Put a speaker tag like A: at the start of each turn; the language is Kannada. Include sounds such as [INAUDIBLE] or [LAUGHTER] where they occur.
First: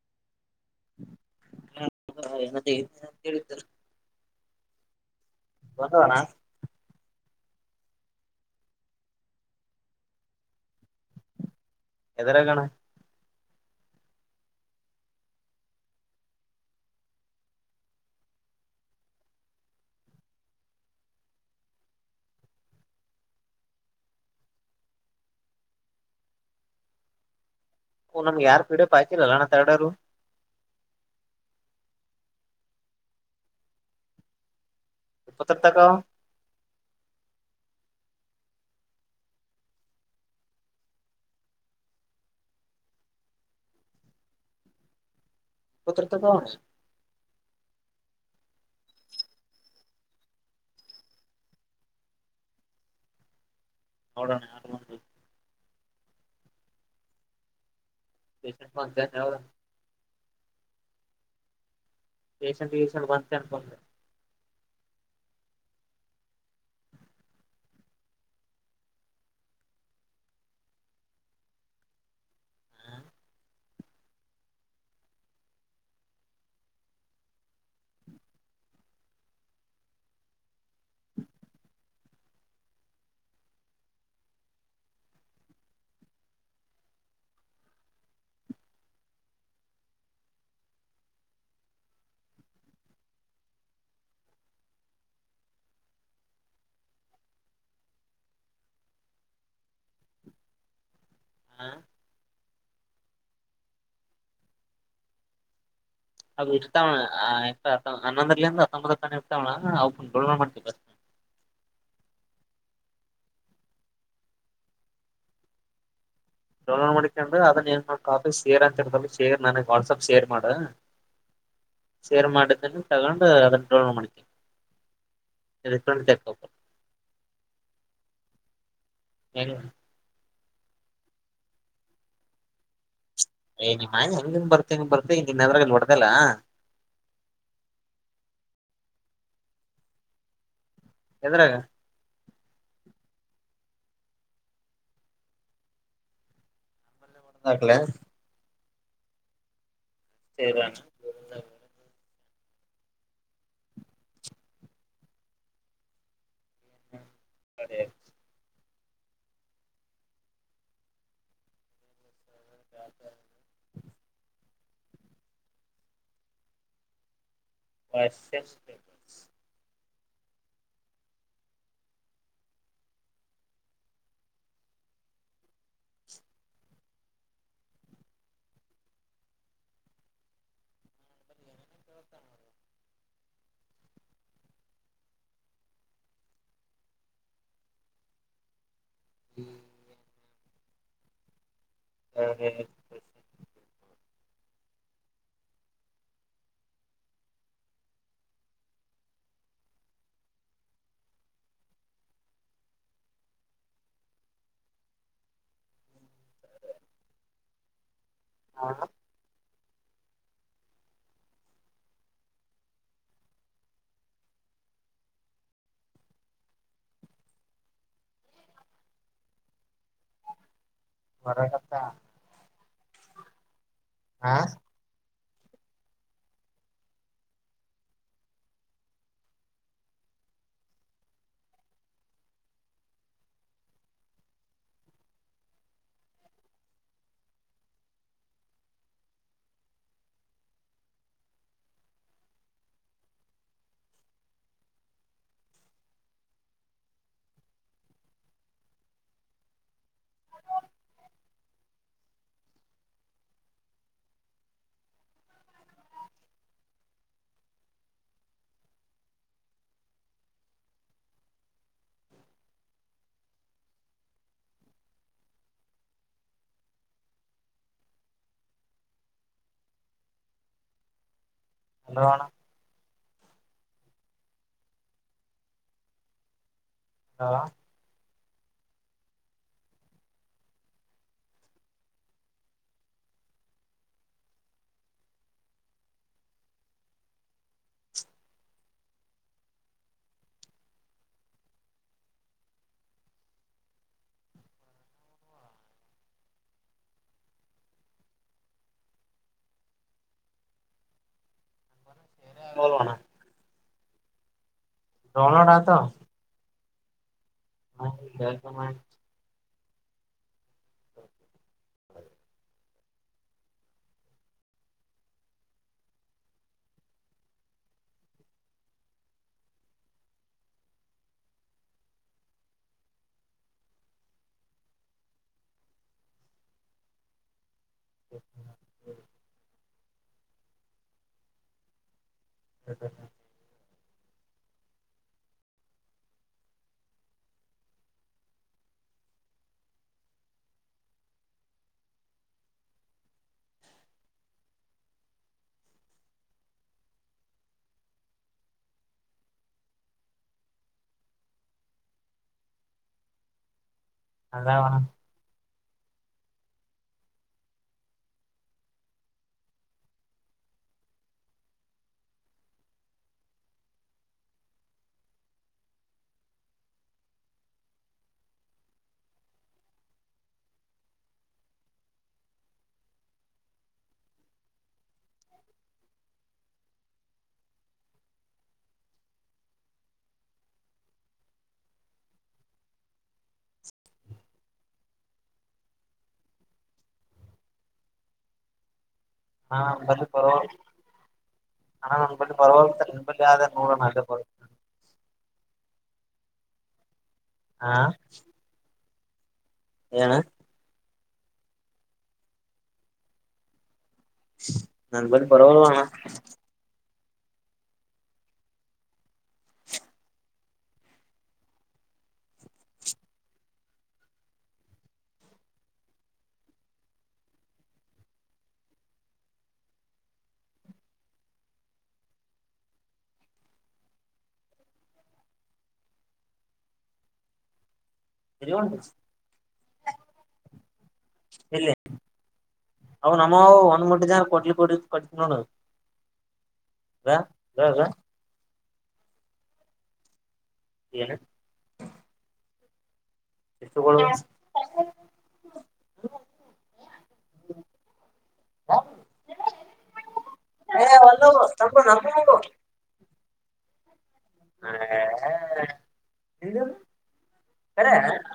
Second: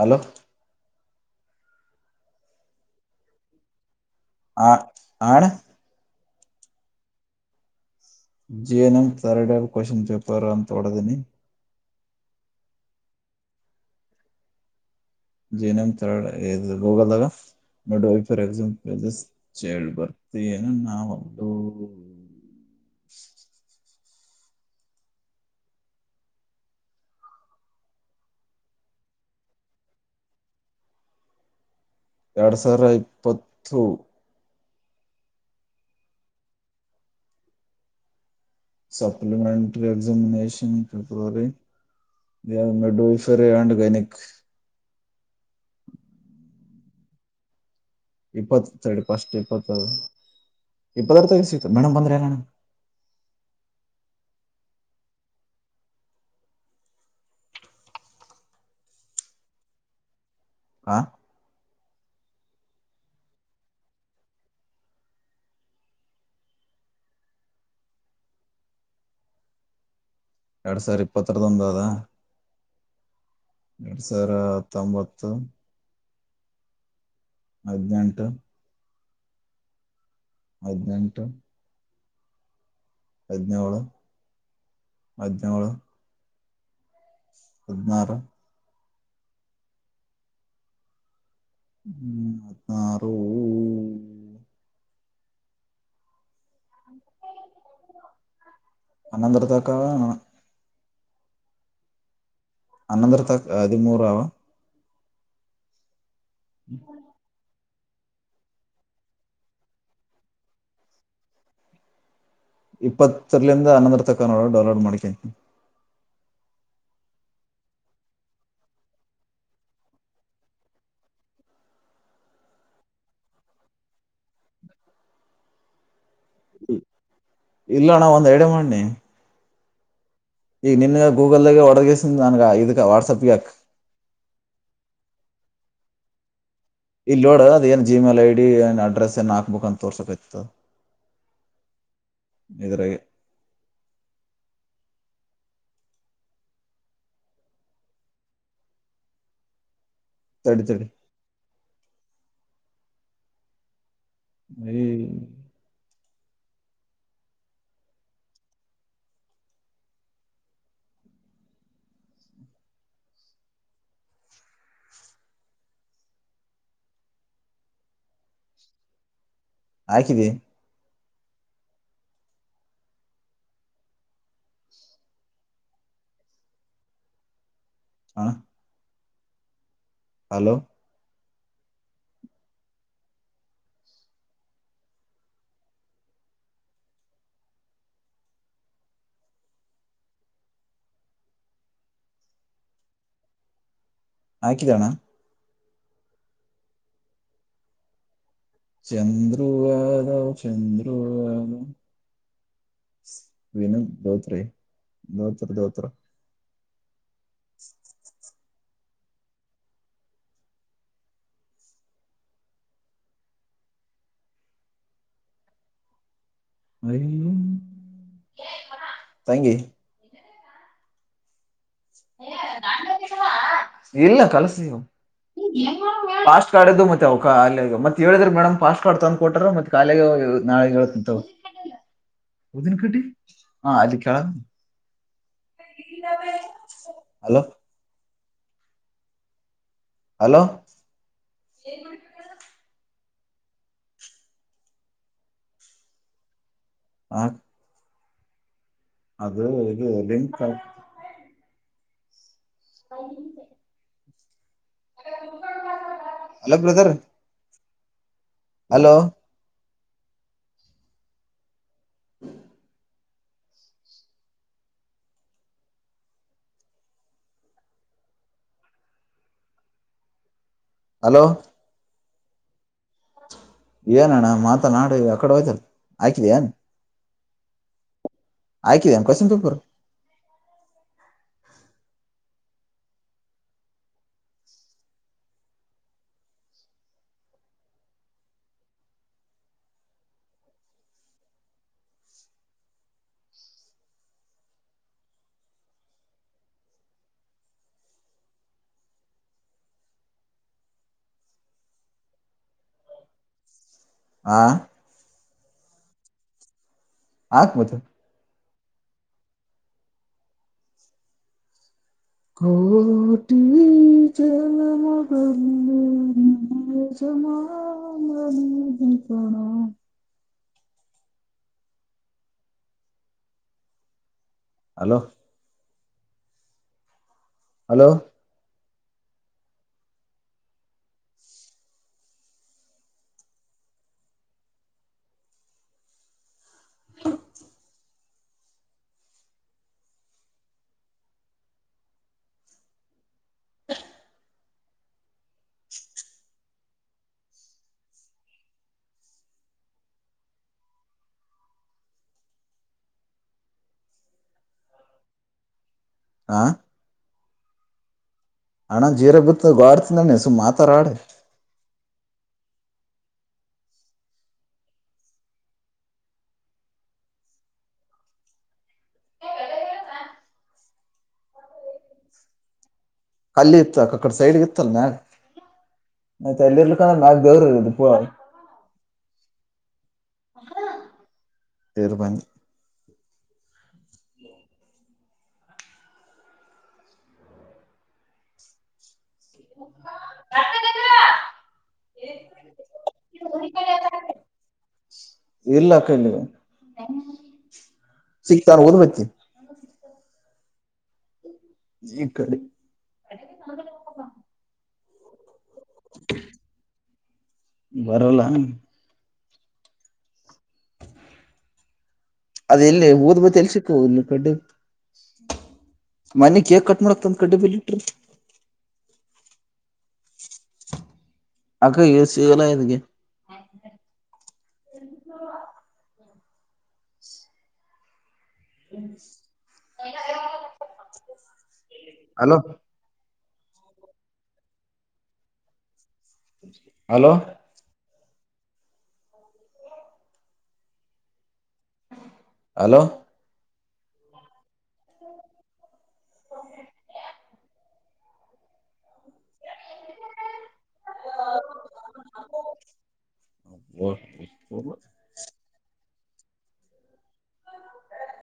A: ಹಲೋ.
B: [INAUDIBLE] [INAUDIBLE] ಹೇಳಿದ್ದರ
A: ಆ ಆಣ
B: ಬಂದುವನಾ
A: ಜೀವನಂ ತರಡೆಲ್ ಕ್ವಶನ್ ಪೇಪರ್ ಅಂತ ಹೊಡದೆನಿ
B: ಎದರಗಣ
A: ಜನಮ ತರ ಇದು ಗೋಗಲ್ದಾಗ ನೋಡ ಫಾರ್ ಎಕ್ಸಾಮ್ [UNINTELLIGIBLE] ಬರ್ತ ಏನ ನಾವ ಒಂದುೂ [INAUDIBLE] [INAUDIBLE]
B: ನಮ್ಗೆ ಯಾರ್ ಕಡೆ ಪಕಿಲ್ಲಲ್ಲಣ ತರಡಾರರು
A: ಎರಡ್ ಸಾವಿರ ಇಪ್ಪತ್ತು
B: ಎಪ್ಪತ್ತರ್ತಕ್ಕ
A: ಸಪ್ಲಿಮೆಂಟರಿ ಎಕ್ಸಾಮಿನೇಷನ್ ಪೆಬ್ರವರಿ [UNINTELLIGIBLE]
B: [UNINTELLIGIBLE]
A: ಇಪ್ಪತ್ತು ಸ ಪಸ್ಟ್ ಇಪ್ಪತ್ತ ಇಪ್ಪತ್ತರ ತ ಸಿತ ಮೇಡಮ್ ಬಂದ್ರೇಡಮ್
B: [INAUDIBLE] [UNINTELLIGIBLE] [UNINTELLIGIBLE]
A: ಹಾ
B: ರಸೆಂಟ್ ಯೂಷೆಂಟ್ ಬಂತೆೆ ಅನ್ಕೊಂಡೆ
A: ಎರಡ್ ಸಾವಿರ ಇಪ್ಪತ್ತರದ ಒಂದು ಅದ ಎರಡ್ ಸಾವಿರ ಹತ್ತೊಂಬತ್ತು ಹದಿನೆಂಟು ಹದಿನೆಂಟು ಹದಿನೇಳೇಳು ಹದಿನೇಳೇಳು ಹದಿನಾರು ಹ್ಮ್ ಹದಿನಾರು ಅನ್ನಂದರದಕ್ಕ
B: ಹ
A: ಹನ್ನೊಂದರ ತಕ್ ಹದಿಮೂರ ಆವಾ
B: [UNINTELLIGIBLE] ಅನ್ನೊಂದ್ರಲ್ಲಿ ಅಮ್ಮದ ತಾನ ಇರ್ತಾವಳ ಅವಕ ಮಾಡ್ತವಿ ಬರ್
A: ಇಪ್ಪತ್ತರಲಂದ ಹನ್ನೊಂದರ ತಕ್ಕ ನೋಡ ಡೌನ್ಲೋಡ್ ಮಾಡ್ಕಂತಿ
B: ಡೌನ್ಲೋಡ್ ಮಾಡಿಕಕೊಂಡ್ರು ಅದನ್ ಏನ್ ಮಾಡೋ ಕಾಫಿ ಶೇರ್ ಅಂತತ ಶೇರ್ ನನಗ್ ವಾಟ್ಸಪ್ ಶೇರ್ ಮಾಡ ಶೇರ್ ಮಾಡಟ್ದನ ತಗೊಂಡು ಅದು ಡೌನ್ಲೋಡ್ ಮಾಡ್ತೀನಿ ರಿಫಂಡ ಚೆಕ್ಕ
A: ಇಲ್ಲ ನಾ ಒಂದ್ ಐಡ್ಯಾ ಮಾಡು ನೀ
B: [UNINTELLIGIBLE]
A: ಈಗ ನಿನ್ ಗೂಗಲ್ಗಗೆ ಒಡದ ಗೆಸ್ ನನ್ಗ ಇದ ವಾಟ್ಸಆಪ್
B: ಏ ನಿಮ್ಮ ಹಂಗನ್ ಬರ್ತ ಹೆಂಗ ಬರ್ತ ಈ ನಿನ್ನದ್ರಾಗ ನಡ್ದಲ್ಲಾ
A: ಇಲ್ಲ ನೋಡ ಅದ ಏನು ಜಿಮೇಲ್ ಐ ಡಿ ಏ ಅಡ್ರೆಸ್ ಏನ್ ಹಾಕ್ಬೇಕು ಅಂತ ತೋರ್ಸೋಕ್ ಇತ್ತುತ
B: ಹೆದ್ರಾಗ
A: ಇದಿದರೆಗೆ
B: ಮಡಂದಾಕ್ಲ
A: ತಡಿ ತಡಿ
B: [UNINTELLIGIBLE]
A: ಹ
B: [UNINTELLIGIBLE] [INAUDIBLE] [UNINTELLIGIBLE]
A: ಆಕಿದ್ದಿ ಹಾ ಹಲೋ
B: ತ ಹ ಹ
A: ಹಾಕಿದಣ ಚಂದ್ವಾದ ಚಂದ್ರುವಾದ ವಿನ ಧೋತ್ರ ೋತ್ರ ೋತ್ರ
B: ಹಾ
A: ತಂಗಗೆ
B: ಹೊರಗತ್ತ
A: ಇಲ್ಲ
B: ಹಾ
A: ಕಲಸವು ಪಾಸ್ಟ್ ಕಾರ್ಡ್್ದು ಮತ್ತೆ ಅವಕಾಲ ಮತ್ತ ಹೇಳಿದ್ರ ಮೇಡಮ್ ಪಾಸ್ಟ್ ಕಾರ್ಡ್ ತಂದ ಕೊಟ್ರ ಮತ್ತೆ ಕಾಲ ನಾಳೆ ಹೇಳ್ತಂತ ಹದಿನ ಕಟ್ಟಿ ಹ ಅಲ್ಲಿ ಕಳ ಹಲೋ ಹಲೋ ಹ ಅದು ಇದು ಲಿಂಕ್ ಆಗ್ತ ಹಲೋ ಬ್ರದರ್ ಹಲೋ ಹಲೋ
B: ಹಲೋಣ
A: ಏನ ಅಣ್ಣ ಮಾತ ನಾಡು ಆ ಕಡೆ ಹೋ್ತಲ್ ಆಾಕಿದಏನ್
B: ಹಾ
A: ಆಯ್ಕಿದ್ದೇನೆ ಕ್ವಶನ್ ಪೇಪರ್
B: ಅ ಶೇಲಣ
A: ಹಾ
B: ರೋನಾಲ್ಡ ಆತ
A: ಆಾಕ್ ಮದು ಗೋಟಿ ಚಲ ಮಗಂದ ನಜಮಣ ಹಲೋ ಹಲೋ
B: ಹ ಹ್ಮ ಹ್ಮ ಹಾ ಅದಾವಣ
A: ಆಾ ಅಣ್ಣ ಜೀರ ಬಿತ್ತ ಗಾಡ್ತಿಂದಣ್ಣ ಸುಮ್ ಮಾತಾರಾಡು ಕಲ್ಲಿ ಇತ್ತ ಅಕ್ಕಡೆ ಸೈಡ್ಗೆ ಇತ್ತಲ್ಲ ನ ನ ತಲ್ಲಿರ್ಲಿಕ್ಕಂದ್ರ ನಾಾಗು ದೇವ್ರ ಇರದು ಪು ತರ್ಬನ್ನ
B: ಹಾ ಬರ ಬರ ಹಣಾ ನನ್ ಬಿ ಪರವಾಗಿತಾರೆ ನಿನ್ ಬಲ್ಲಿಿ ಆದಾರ ನೋಡಣ ಅ
A: ಸಿಗ್ತಾರ ಓದ್ ಬತ್ತ
B: ಏಣ
A: ಈ ಕಡಿ
B: ನನ್ ಬಂದಿ ಪರವಾಗಿಲ್ಲಣ
A: ಬರಲ್ಲ ಅದ ಎಲ್ಲಿ ಉದ್ ಬತಿ ಎಲ್ ಸಿಕ್ಕ ಹ ಕಡ್ಡಿ ಮನೆ ಹೇಕ್ ಕಟ್ ಮಾಡಕ್ತಂದ ಕಡ್ ಬೆಲಿಟ್ರ ಅಕ್ಕ ಸ ಎಲ್ಲ ಇನಕ್ಕೆ ಎಂತ
B: ಸರಿಡ
A: ಎಲ್ಲ
B: ಇಲ್ಲಿ ಅ ನಮ್ಮವು ಒಂದ್ ಮುಟ್ಟೆ ಜನ ಕೊಡ್ಲಿ ಕೊಡ ಕೊಟ್ಟತ ನೋಡ
A: ಹಲೋ
B: ಏನು
A: ಹಲೋ
B: ಎಷ್ಟು ಹ್ಮ ಹ ಒಲ್ಲ ತಗು ನಮ್ಮೋಗ
A: ಹಬ
B: ನೀ ಕರೆ